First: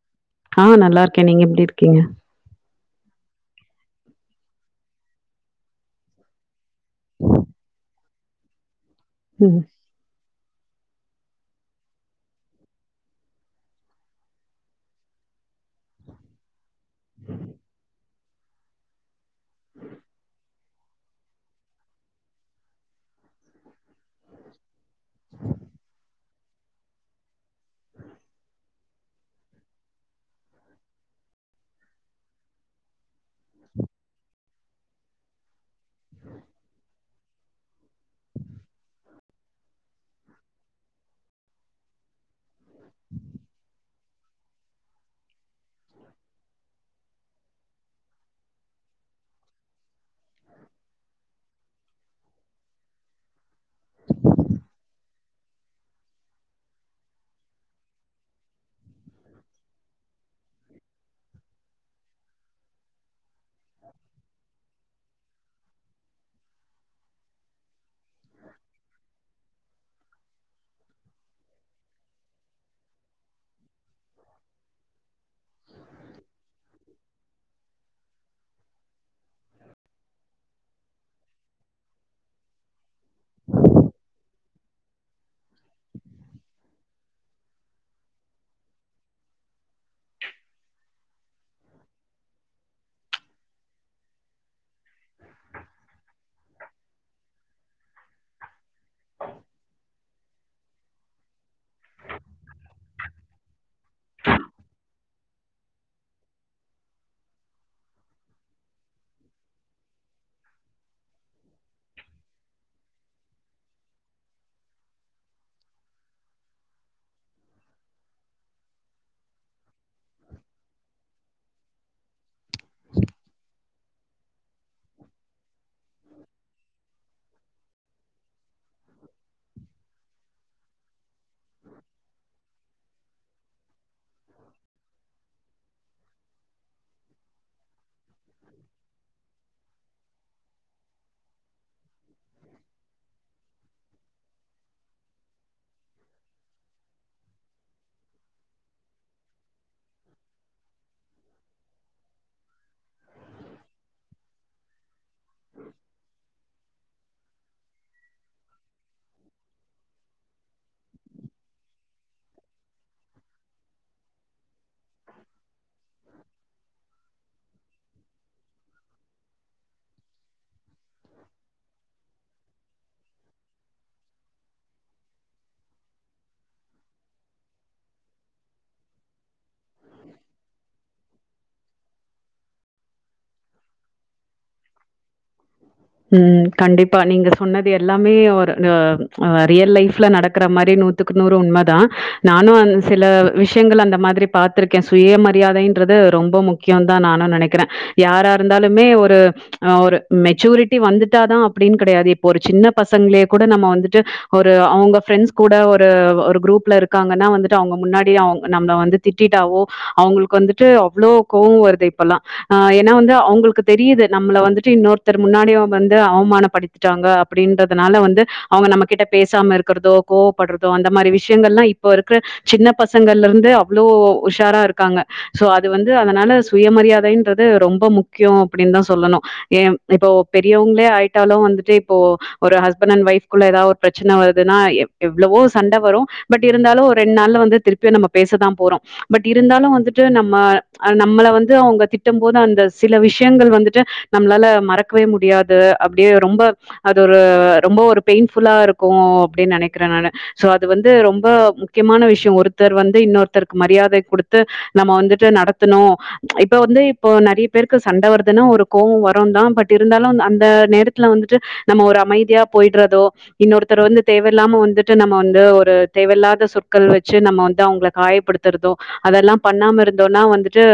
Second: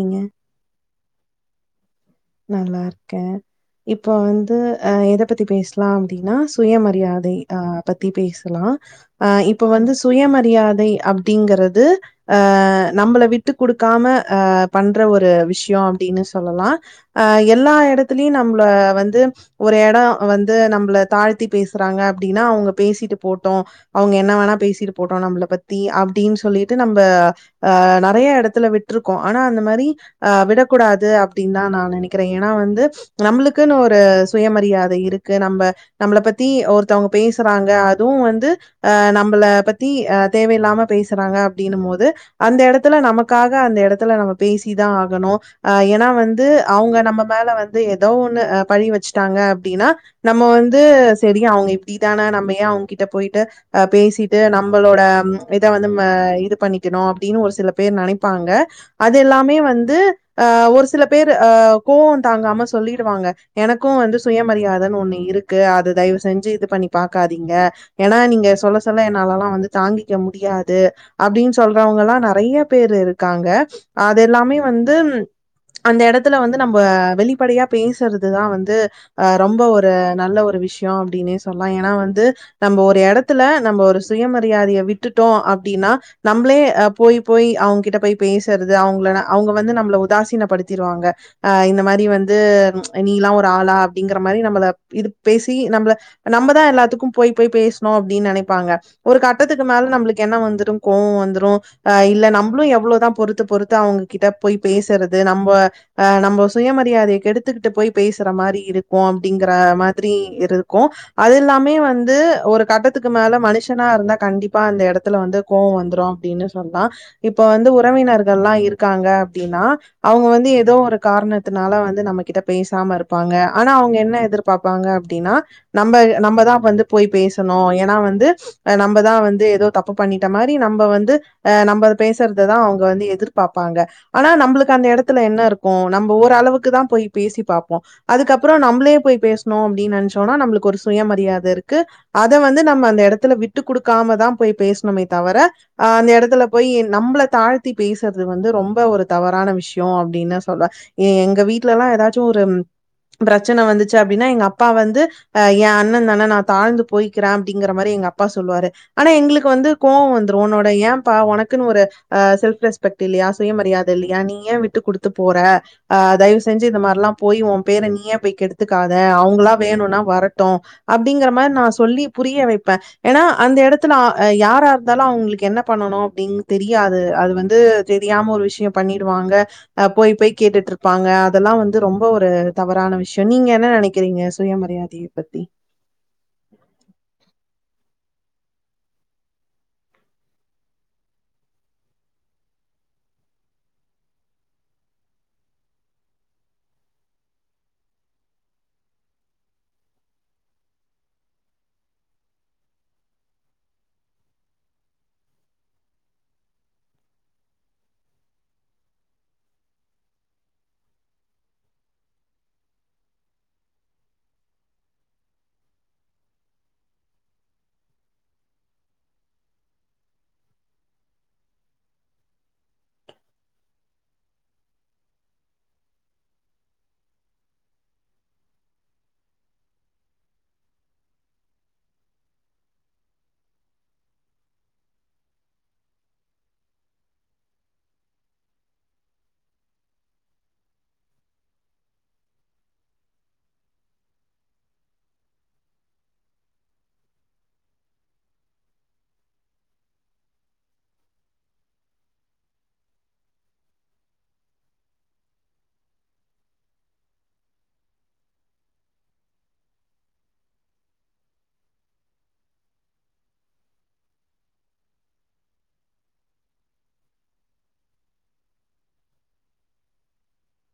ஏங்க ஆ நல்லா இருக்கே நீங்க எப்டி இருக்கீங்க நல்லா இருக்கே இப்ப வந்து ஆ எத பத்தி பேசலா அப்டின்னா சுயமரியாதை பத்தி பேசலா ஆ ம் இப்ப வந்து சுயமரியாதை அப்டிங்கிறது ஆ நம்மள விட்டு கொடுக்காம ஆ பண்ற ஒரு விஷயோ அப்டின்னு சொல்லலா ஆ எல்லா எடத்துலயோ நம்மள வந்து ஒரு எடோ வந்து நம்மள தாழ்த்தி பேசுறாங்க அப்டின்னா அவங்க பேசிட்டு போகட்டு அவங்க என்ன வேணா பேசிட்டு போட்டு நம்மள பத்தி அப்டின்னு சொல்லிட்டு நம்ம ஆ நெறைய எடத்துல விட்ருக்கோ ஆனா அந்த மாறி ஆ விடக்கூடாது அப்டின்னு தா நா நினைக் கிறெ ஏன்னா வந்து நம்மளுக்குன்னு ஒரு சுயமரியாதை இருக்கு நம்ம நம்மள பத்தி ஒருத்தவங்க பேசுறாங்க அதுவு வந்து ஆ நம்மள பத்தி ஆ தேவையில்லாம பேசுறாங்க அப்டின் போது அந்த எடத்துல நமக்காக அந்த எடத்துல நம்ம பேசி தா ஆகணு அ ஏன்னா வந்து அவுங்க நம்ம மேல வந்து ஏதோ ஒன்னு பழி வெச்சிட்டாங்க அப்டின்னா நம்ம வந்து செரி ஏ அவுங்க இப்டித்தானே நம்மையே அவுங்ககிட்ட போயிட்டு அ பேசிட்டு நம்மளோட இத வந்து இது பண்ணிக்கணோ அப்டின்னு ஒரு சில பேர் நெனைப்பாங்க அது எல்லாமே வந்து அ ஒரு சில பேர் அ கோவோ தாங்காம சொல்லிடுவாங்க எனக்கு வந்து சுயமரியாதைன்னு ஒண்ணு இருக்கு அத தயவு செஞ்சி இது பண்ணி பாக்காதீங்க ஏனா நீங்க சொல்ல சொல்ல என்னாலல்லா வந்து தாங்கிக்க முடியாது அப்டின்னு சொல்றவங்க எல்லாநெறைய பேரு இருக்காங்க அது எல்லாமே வந்து அந்த எடத்துல வந்து நம்ம வெளிப்படையா பேசுறது தா வந்து ஆ ரொம்ப ஒரு நல்ல ஒரு விஷயோ அப்டினே சொல்லலா ஏனா வந்து நம்ம ஒரு எடத்துல நம்ம ஒரு சுயமரியாதையை விட்டுட்டோ அப்டின்னா நம்மளே போய் போய் அவங்க கிட்ட போய் பேசுறது அவங்கள அவங்க வந்து நம்மள உதாசீனப்படுத் துவாங்க ஆ இந்த மாறி வந்து நீ எல்லா ஒரு ஆளா அப்டிங்கிற மாரி நம்மள இது பேசி நம்மள நம்மதா எல்லாத்துக்கு போய் போய் பேசணு அப்டின்னு நினைப்பாங்க ஒரு கட்டத்துக்கு மேல நம்மளுக்கு என்ன வந்துரு கோவோ வந்துடோ ஆ இல்ல நம்மளு எவ்ளோதா பொறுத்து பொறுத்து அவங்ககிட்ட பொய் பேசுறது நம்ம அ நம்ப சுயமரியாதையைக் கெடுத்துக்கிட்டு போய் பேசுற மாறி இருக்கோ அப்டிங்கிற மாரி இருக்கு அது இல்லாமே வந்து ஒரு கட்டத்துக்கு மேல மனுஷனா இருந்தா கண்டிப்பா அந்த எடத்துல வந்து கோவோ வந்துரோ அப்டின்னு சொன்னா இப்ப வந்து உறவினர்கள் எல்லா இருக்காங்க அப்டின்னா அவங்க வந்து ஏதோ ஒரு காரணத்தினால வந்து நம்ம கிட்ட பேசாம இருப்பாங்க ஆனா அவங்க என்ன எதிர் பாப்பாங்க அப்டின்னா நம்ம நம்மதா வந்து போய் பேசணு ஏன்னா வந்து நம்மதா வந்து ஏதோ தப்பு பண்ணிட்ட மாரி நம்ம வந்து ஆ நம்ம பேசுறத தா அவங்க வந்து எதிர்பாப்பாங்க ஆனா நம்மளுக்கு அந்த எடத்துல என்ன இருக்கு நம்ம ஓரளவுக்கு தா போய் பேசி பாப்போ அதுக்கப்பறோ நம்மளே போய் பேச னோ அப்டின்னு நினைச்சோம்னா நம்மளுக்கு ஒரு சுயமரியாதை இருக்கு அத வந்து நம்ம அந்த எடத்துல விட்டு கொடுக்காம தா போய் பேசணமோ தவிர அ அந்த எடத்துல போய் நம்மள தாழ்த்தி பேசறது வந்து ரொம்ப ஒரு தவறான விஷ விசியோ அப்டின்னு சொல்லற எங்க வீட்ல எல்லா ஏதாச்சோ ஒரு பிரச்சன வந்துச்சு அப்டின்னா எங்க அப்பா வந்து ஆ ஏ அண்ணதான நா தாழ்ந்து போய்கிற அப்டிங்கற மாரி எங்க அப்பா சொல்லுவாரு ஆனா எங்களுக்கு வந்து கோவ வந்துரு உன்னோட ஏம்ப்பா உனக்குன்னு ஒரு ஆ செல்ஃப் ரெஸ்பெக்ட் இல்லயா சுயமரியாத இல்லயா நீ ஏ விட்டு குடுத்து போற ஆ தயவு செஞ்சு இது மாதிரிலா போயி உ பேர நீயே போய் கெடுத்துக்காத அவங்களா வேணுனா வரட்டு அப்டிங்கற மாரி நா சொல்லி புரிய வைப்பே ஏன்னா அந்த எடத்துல யார இருந்தாலு அவங்களுக்கு என்ன பண்ணணு அப்டிங் தெரியாது அது வந்து தெரியாம ஒரு விஷய பண்ணிடுவாங்க ஆ போய் போய் கேட்டுட்டு இருப்பாங்க அதெல்லா வந்து ரொம்ப ஒரு தவறான விஷய நீங்க என்ன நெனைக்கிறீங்க சுயமரியாதி பத்தி ம் கண்டிப்பா நீங்க சொன்னது எல்லாமே ஒரு ரியல் லைஃப்ல நடக்கற மாரி நூத் நூத்துக்கு நூறு உண்ம தா நானு சில விஷயங்கள் அந்த மாதிரி பாத்திருக்கே சுயமரியாதை ன்றது ரொம்ப முக்கியோ தா நானு நெனைக்கிற யாரா இருந்தாலுமே ஒரு ஒரு மெச்சூரிட்டி வந்துட்டாதா அப்டின்னு கெடையாது இப்போ ஒரு சின்ன பசங்களே கூட நம்ம வந்துட்டு ஒரு அவங்க ஃப்ரெண்ட்ஸ் கூட ஒரு ஒரு குரூப்ல இருக்காங்கன்னா வந்துட்டு அவங்க முன்னாடி அவங்க நம்ம வந்து திட்டிட்டாவே அவங்களுக்கு வந்துட்டு அவ்ளோ கோவ வருது இப்பல்லா ஆ ஏன்னா வந்து அவங்களுக்கு தெரியுது நம்மள வந்துட்டு இன்னொருத் தரு முன்னாடி வந்து அவமானப்படுத்திட்டாங்க அப்டின்றதுனால வந்து அவங்க நம்ம கிட்ட பேசாம இருக்கிறதோ கோவப்பட்றதோ அந்த மாரி விஷயங்கள் எல்லா இப்போ இருக்கிற சின்ன பசங்கள்ல இருந்து அவ்ளோ உஷாரா இருக்காங்க சோ அது வந்து அதனால சுயமரியாதைன்றது ரொம்ப முக்கிய அப்டின்னு தா சொல்லணு ஏ இப்போ பெரியவங்களே ஆயிட்டாலு வந்துட்டு இப்போ ஒரு ஹஸ்பண்ட் அண்ட் ஒய்ப் குள்ள ஏதாவது ஒரு பிரச்சன வருதுன்னா எவ்ளவோ சண்ட வரு பட் இருந்தாலு ஒரு ரெண் நாள்ல வந்து திருப்பி நம்ம பேசதா போறோ பட் இருந்தாலு வந்துட்டு நம்ம நம்மள வந்து அவங்க திட்டம் போது அந்த சில விஷயங்கள் வந்துட்டு நம்மளால மறக்கவே முடியாது அப்டியே ரொம்ப அது ஒரு ரொம்ப ஒரு பெயின் ஃபுல்லா இருக்கு அப்டின்னு நெனைக்கிற நானு சோ அது வந்து ரொம்ப முக்கியமான விஷய ஒருத்தர் வந்து இன்னொருத்தருக்கு மரியாதை குடுத்து நம்ம வந்துட்டு நடத்தணு இப்ப வந்து இப்போ நெறைய பேருக்கு சண்ட வருதுன்னா ஒரு கோவ வருதா பட் இருந்தாலு அந்த நேரத்துல வந்துட்டு நம்ம ஒரு அமைதியா போயிட்றதோ இன்னொருத்தர வந்து தேவையில்லாம வந்துட்டு நம்ம வந்து ஒரு தேவையில்லாத சொற்கள் வெச்சு நம்ம வந்து அவங்க காயப்படுத்துறது அதெல்லா பண்ணாம இருந்தோன்னா வந்துட்டு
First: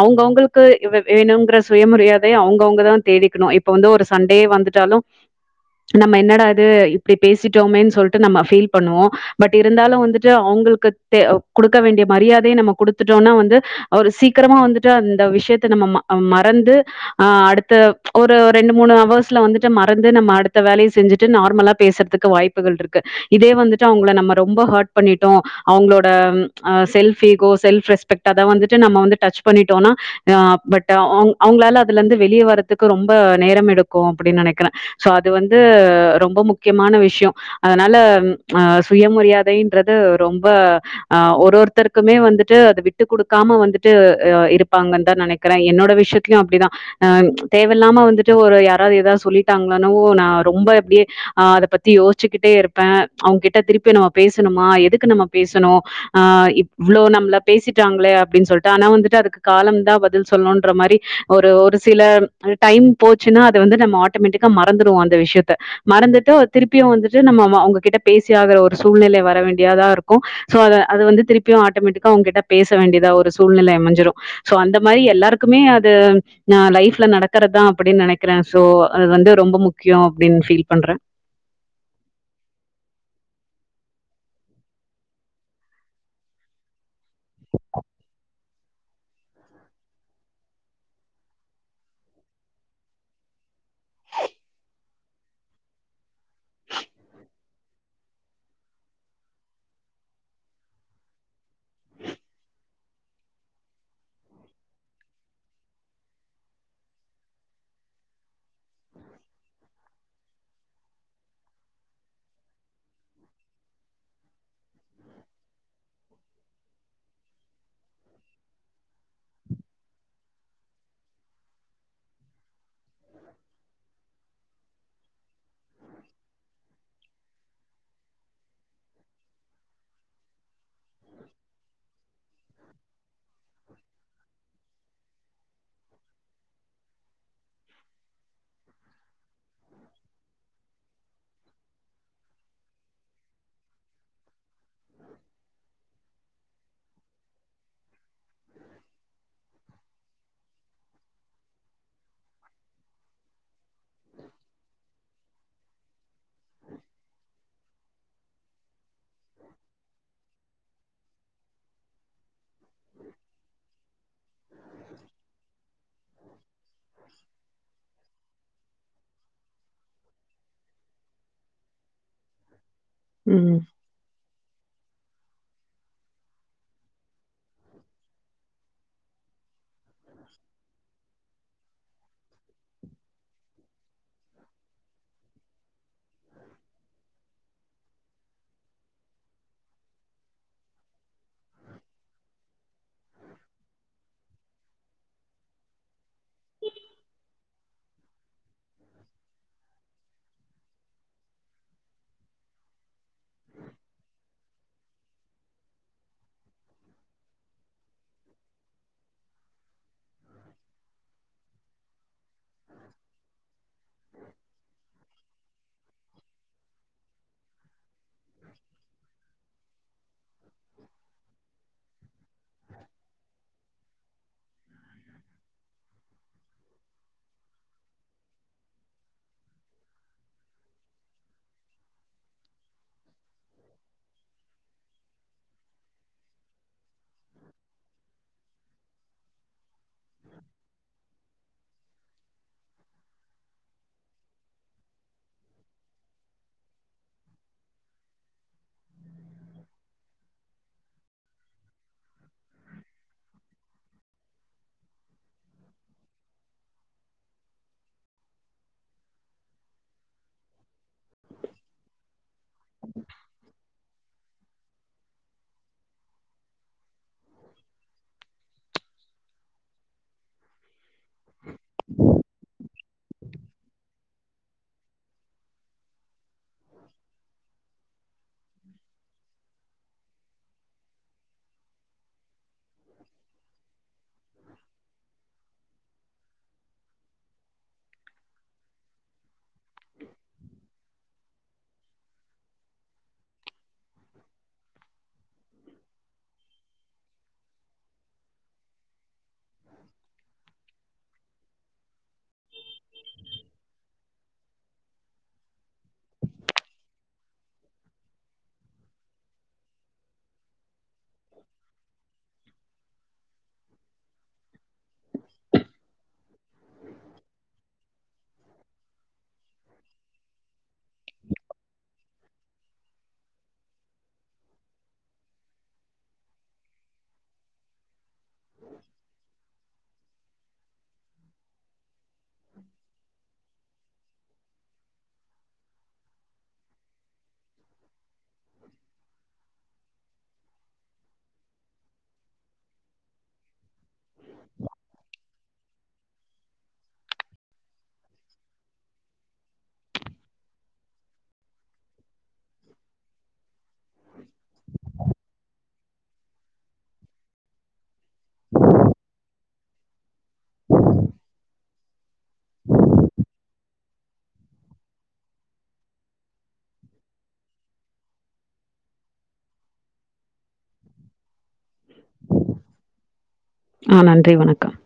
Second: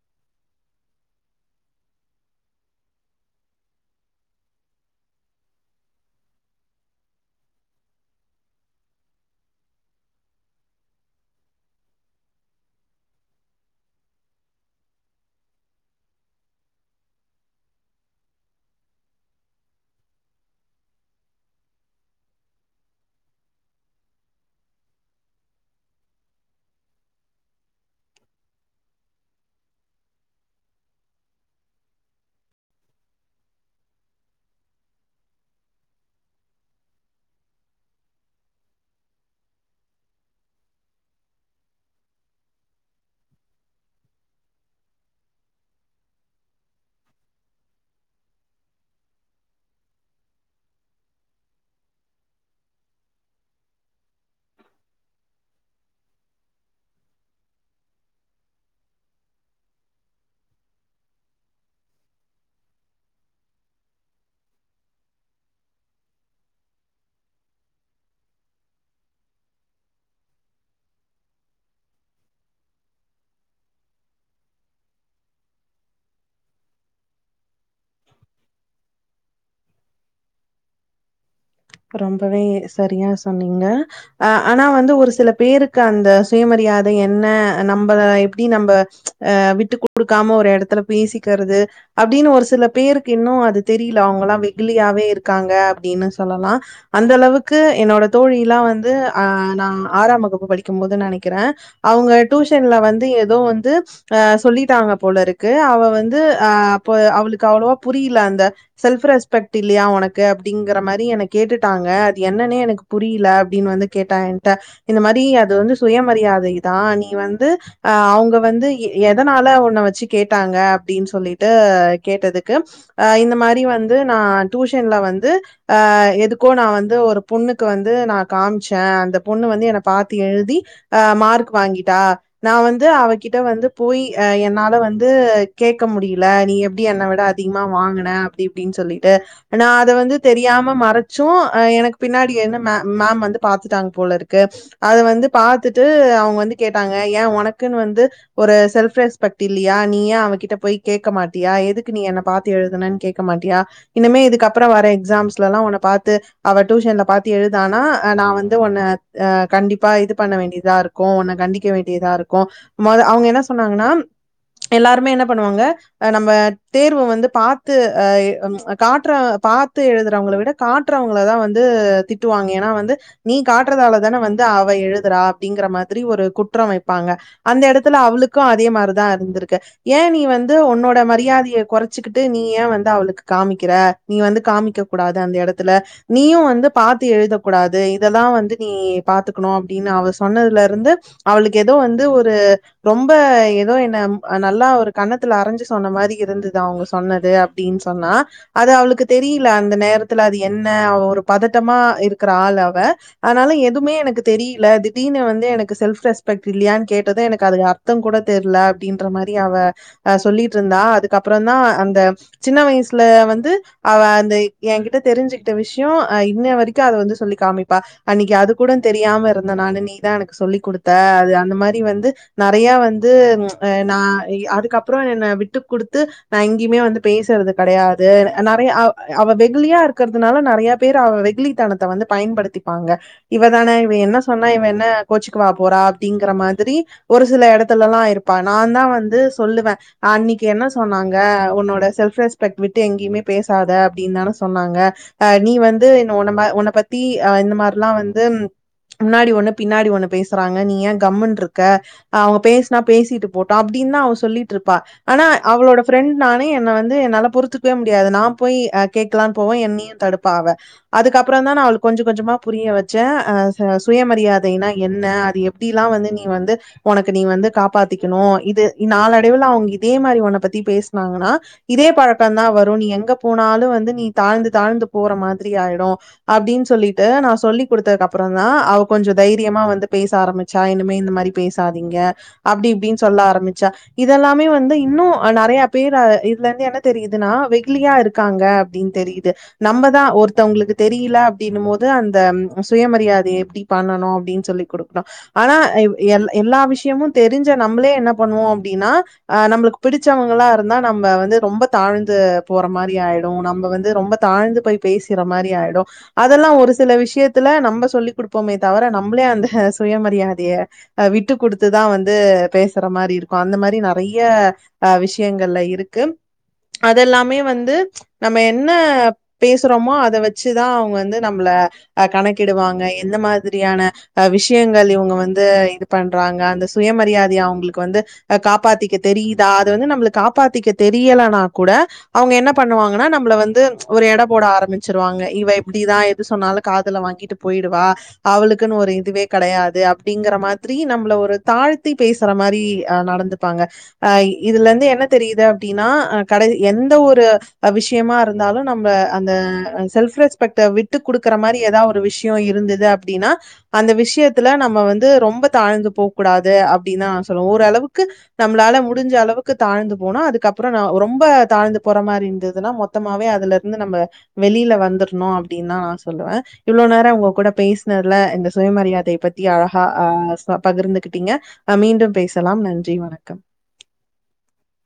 அவங்கவுங்களுக்கு வேணுங்கற சுயமரியாதைய அவங்கவுங்கதா தேடி கணு இப்ப வந்து ஒரு சண்டயே வந்துட்டாலு நம்ம என்னடா அது இப்டி பேசிட்டோமேன்னு சொல்லிட்டு நம்ம ஃபீல் பண்ணுவோ பட் இருந்தாலு வந்துட்டு அவங்களுக் கு குடுக்க வேண்டிய மரியாதைய நம்ம குடுத்துட்டோன்னா வந்து அவரு சீக்கிரமா வந்துட்டு அந்த விஷயத்த நம்ம மறந்து ஆ அடுத்த ஒரு ரெண்டு மூணு அவர்ஸ்ல வந்துட்டு மறந்து நம்ம அடுத்த வேலைய செஞ்சுட்டு நார்மலா பேசுறதுக்கு வாய்ப் ப்புகள் இருக்கு இதே வந்துட்டு அவங்கள நம்ம ரொம்ப ஹர்ட் பண்ணிட்டோ அவங்களோட ஆ செல்ஃப் ஈகோ செல்ஃப் ரெஸ்பெக்ட் நம்ம வந்து டச் பண்ணிட்டோன்னா ஆ பட் அவங்களால அதுல இருந்து வெளியே வர்றதுக்கு ரொம்ப நேரம் எடுக்கு அப்டின்னு நெனைக்கிற சோ அது வந்து ரொம்ப முக்கியமான விஷ்யோ அதனால சுயமரியாதைன்றது ரொம்ப ஆ ஒரு ஒருத்தருக்குமே வந்துட்டு அத விட்டு கொடுக்காம வந்துட்டு அ இருப்பாங்கன்னு தா நெனைக் கிற என்னோட விஷயத்திலயு அப்படிதா அ ம்ச் தேவயில்லாம வந்துட்டு ஒரு யாராவது ஏதாவது சொல்லிட்டாங்களனவோ நா ரொம்ப எப்டியே ஆ அத பத்தி யோசிசுக்கிட்டே இருப்ப அவங்க கிட்ட திருப்பி நம்ம பேசணுமா எதுக்கு நம்ம பேசணு ஆ இப் இவ்ளோ நம்மள பேசிட்டாங்களே அப்டின்னு சொல்லிட்டு ஆனா வந்துட்டு அதுக்கு காலம் தா பதில் சொல்லோன்ற மாரி ஒரு ஒரு சில டைம் போச்சுன்னா அத வந்து நம்ம ஆட்டோமேட்டிக்கா மறந்துடுவோ அந்த விஷயத்த மறந்துட்டு திருப்பியு வந்துட்டு நம்மவ அவங்ககிட்ட பேசியாகற ஒரு சூழ்நிலை வர வேண்டியாதா இருக்கு சோ அத அது வந்து திருப்பியு ஆட்டோமெட்டிக்கா அவங்க கிட்ட பேச வேண்டியதா ஒரு சூழ்நிலை அமைஞ்சிடு சோ அந்த மாரி எல்லாருக்குமே அது ஆ லைஃப்ல நடக் கிறதா அப்டின்னு நெனைக்கிறே சோ அது வந்து ரொம்ப முக்கியோ அப்டின்னு ஃபீல் பண்றே ரொம்பவே சரியா சொன்னீங்க அ ஆனா வந்து ஒரு சில பேருக்கு அந்த சுயமரியாதை என்ன நம்பள எப்டி நம்ப ம்ச் அ விட்டு குடுக்காம ஒரு இடத்துல பேசிக்கிறது அப்டின்னு ஒரு சில பேருக்கு இன்னு அது தெரியல அவங்கல்லாம் வெகுலியாவே இருக்காங்க அப்படின்னு சொல்லலா அந்த அளவுக்கு என்னோட தோழிலா வந்து அ நா ஆறாம் வகுப்பு படிக்கும் போது நெனைக்கிறே அவங்க டியூஷன்ல வந்து ஏதோ வந்து அ சொல்லிட்டாங்க போல இருக்கு அவ வந்து அ அப்ப அவளுக்கு அவ்ளோவா புரியல அந்த செல்ஃப் ரெஸ்பெக்ட் இல்லையா உனக்கு அப்படிங்கற மாரி எனக் கேட்டுட்டாங்க அது என்னன்னே எனக்கு புரியல அப்படின்னு வந்து கேட்டா இந்த மாரி அது வந்துஸ் சுயமரியாதைதா நீ வந்து அ அவங்க வந்து எதனால உன்ன வச்சு கேட்டாங்க அப்டின்னு சொல்லிட்டு கேட்டதுக் கு அ இந்த மாரி வந்து நா டியூஷன்ல வந்து ஆ எப் இதுக்கு நா வந்து ஒரு பொண்ணுக்கு வந்து நா காமிச்சே அந்த பொண்ணு வந்து என்ன பாத்து எழுதி ஆ மார்க் வாங்கிட்டா நா வந்து அவகிட்ட வந்து போய் அ என்னால வந்து கேக்க முடியல நீ எப்டி என்ன விட அத் திகமா வாங்கினே அப்படி இப்டின்னு சொல்லிட்டு நா அத வந்து தெரியாம மறச் சு அ எனக்கு பின்னாடி என்ன மே மேம் வந்து பாத்துட்டாங்க போல இருக்கு அத வந்து பாத்துட்டு அவங்க வந்து கேட்டாங்க ஏ உனக்குன்னு வந்து ஒரு செல்ஃப் ரெஸ்பெக்ட் இல்லையா நீய அவ கிட்ட போய் கேக்க மாட்டியா எதுக் கு நீ என்ன பாத்து எழுதுனன் கே்க மாட்டியா இனிமே இதுக்கு அப்புறோ வர எக்ஸாம்ஸ்லல்லா உன்ன பாத் து அவ டியூஷன்ல பாத்து எழுதானா நா வந்து ஒன்ன ஆ கண்டிப்பா இது பண்ண வேண்டியதாருக் கு உன்ன கண்டிக்க வேண்டியதா இருக்கு மொத அவங்க என்ன சொன்னாங்கன்னா எல்லாருமே என்ன பண்ணுவாங்க ஆ நம்ப தேர்வ வந்து பாத்து அ [unintelligible] காட்டுற பாத்து எழுதுறவங்கள விட காட்டுறவங்களதா வந்து திட்டுவாங்க ஏன்னா வந்து நீ ம் காட்டுறதால தான வந்து அவ எழுத் துறா அப்டிங்கிற மாதிரி ஒரு குற்றம் வைப்பாங்க அந்த இடத்துல அவளுக்கு அதே மார்தா இருந்திருக்கு ஏ நீ வந்து உன்னோட மரியாதைய கொறச் சுக்கிட்டு நீ ஏன் வந்து அவளுக்கு காமிக்கிற நீ வந்து காமிக்க கூடாது அந்த இடத்துல நீயு வந்து பாத்து எழுதக்கூடாது இதெல்லா வந்து நீ பாத்துக்கணு அப்படின்னு அவர் சொன்னதுலருந்து அவளுக்கு ஏதோ வந்து ஒரு ரொம்ப ஏதோ என்னம் நல்லா ஒரு கண்ணத்துல அரைஞ்சு சொன்ன மாரி இருந்தது அவங்க சொன்னது அப்படின்னு சொன்னா அது அவளுக்கு தெரியல அந்த நேரத்துல அது என்ன ஒரு பதட்டமா இருக்கிற ஆள் அவ அதனால எதுமே எனக்கு தெரியல திடீர்னு வந்து எனக்கு செல்ஃப் ரெஸ்பெக்ட் இல்லையான்னு கேட்டது எனக்கு அதுக்கு அர் தோ கூட தெர்ல அப்டின்ற மாரி அவ சொல்லிட்ருந்தா அதுக்கப்புறோ தா அந்த சின்ன வயசுல வந்து அவ அந்த ஏ கிட்ட தெரிஞ்சுக்கிட்ட விஷயோ அ இன்ன வரைக்கு அத வந்து சொல்லி காமிப்பா அன்னைக்கு அது கூட தெரியாம இருந்த நானு நீ நீ தா எனக்கு சொல்லி கொடுத்த அது அந்த மாதிரி வந்து நெறையா வந்து நா அதுக்கப்றோ என்ன விட்டு கொடுத்து நான் எங்கேயுமே வந்து பேசறது கிடையாது நெறைய அவ வெகுலியா இருப்பா இருக்கறதுனால நெறைய பேர் வெகுளித்தனத்த வந்து பயன்படுத்திப்பாங்க இவ தான இவ என்ன சொன்னா இவ என்ன கோச்சிக்கு வா போறா அப்டிங்கிற மாதிரி ஒரு சில இடத்துலெல்லா இருப்பா நா தா வந்து சொல்லுவே அன்னைக்கு என்ன சொன்னாங்க உன்னோட செல்ஃப் ரெஸ்பெக்ட் விட்டு எங்கயுமே பேசாத அப்டினு தான சொன்னாங்க அ நீ வந்து என்ன உன்ன மா உன்ன பத்தி அ இந்த மாரிலா வந்து முன்னாடி ஒண்ணு பின்னாடி ஒண்ணு பேசறாங்க நீ ஏ கம்முன்னு இருக்க அவங்க பேசுனா பேசிட்டு போட்டு அப்டினு தா அவ சொல்லிட்டு இருப்பா ஆனா அவளோட ஃப்ரெண்ட் நானே என்ன வந்து என்னால பொறுத்துக்கவே முடியாது நா போய் அ கேக்கலானு போவ என்னையு தடுப்பா அவ அதுக்கப்றோ தா நா அவளுக்கு கொஞ்ச கொஞ்சமா புரிய வச்ச அ சுயமரியாதைனா என்ன அது எப் டி லா வந்து நீ வந்து உனக்கு நீ வந்து காப்பாத்திக்கணு இது நாலடைவுல அவுங்க இதே மாரி உன்ன பத்தி பேஸ் னாங்கனா இதே பழக்க தா வரு நீ எங்க போனாலு வந்து நீ தாழ்ந்து தாழ்ந்து போற மாதிரி ஆயிடு அப்டினு சொல்லிட்டு நா சொல்லி் குடுத்ததுக்கு அப்றோ தா அவ கொஞ்ச தைரியமா வந்து பேச ஆரமி ச்சா இனிமே இந்த மாரி பேசாதீங்க அப்டி இப்டினு சொல்ல ஆரம்மிச்சா இதெல்லாமே வந்து இன்னு நெறையா பேர் இதுல இருந்து என்ன தெரியுதுனா வெகுலியா இருக்காங்க அப்டினு தெரியுது நம்ப தா ஒருத்தவங்களுக்கு தெரில அப்டினு போது அந்த சுயமரியாத எப்டி பண்ணனு அப்டினு சொல்லி குடுக்கனு ஆனா எல்லா விஷயமு தெரிஞ்ச நம்மளே என்ன பண்ணுவோ அப்டினா ஆ நம்பளுக்கு பிடிச்சவங்கனளா இருந்தா நம்ம வந்து ரொம்ப தாழ்ந்து போற மாதிரி ஆயிடு நம்ம வந்து ரொம்ப தாழ்ந்து போய் பேசிற மாரி ஆயிடு அதெல்லா ஒரு சில விஷயத்துல நம்ப சொல்லி் குடுப்போமே தவிர நம்பளே அந்த சுயமரியாதைய அ விட்டு குடுத்துதா வந்து பேசுற மாரி இருக்கு அந்த மாதிரி நெறைய ஆ விஷயங்கள்ல இருக்கு அதெல்லாமே வந்து நம்ப என்ன பேசுறோமோ அத வச்சுதா அவங்க வந்து நம்பள அ கணக்கிடுவாங்க எந்த மாதிரியான அ விஷயங்கள் இவங்க வந்து இது பண்றாங்க அந்த சுயமரியாதைய அவங்களுக்கு வந்து அ காப்பாத்திக்க தெரித் தா அது வந்து நம்பள காப்பாத்திக்க தெரியலனா கூட அவங்க என்ன பண்ணுவாங்கனா நம்பள வந்து ஒரு எட போட ஆரமிச்சிருவாங்க இவ இப்டிதா எது சொன்னாலு காதுல வாங்கிட்டு போயிடுவா அவளுக்குனு ஒரு இதுவே கெடையாது அப் டிங்கற மாதிரி நம்மள ஒரு தாழ்த்தி பேசுற மாரி ஆ நடந்துப்பாங்க அ இதுல இருந்து என்ன தெரியுது அப்டினா அ கட எந்த ஒரு விஷயமா இருந்தாலு நம்ப அந்த செல்ப் ரெஸ்பெக்ட விட்டு குடுக்குற மாரி ஏதாவ் ஒரு விஷயோ இருந்தது அப்டினா அந்த விஷயத்துல நம்ப வந்து ரொம்ப தாழ்ந்து போ கூடாது அப்டினுதா நா சொல்லுவ ஓரளவுக்கு நம்பளால முடிஞ்ச அளவுக்கு தாழ்ந்து போனு அதுக்கப்றோ ரொம்ப தாழ்ந்து போற மாதிரி இருந்ததுனா மொத்தமாவே அதுல இரு ந்து நம்ப வெளியில வந்துரணு அப்டினு தா நா சொல்லுவ இவ்ளோ நேர உங்க கூட பேஷ்னதுல இந்த சுயமரியாதை பத்தி அழகா அ பகிர்ந்துகிட்டீங்க அ மீண்டு பேசலாம் நன்றி வணக்கம் ஆ நன்றி வணக்கம்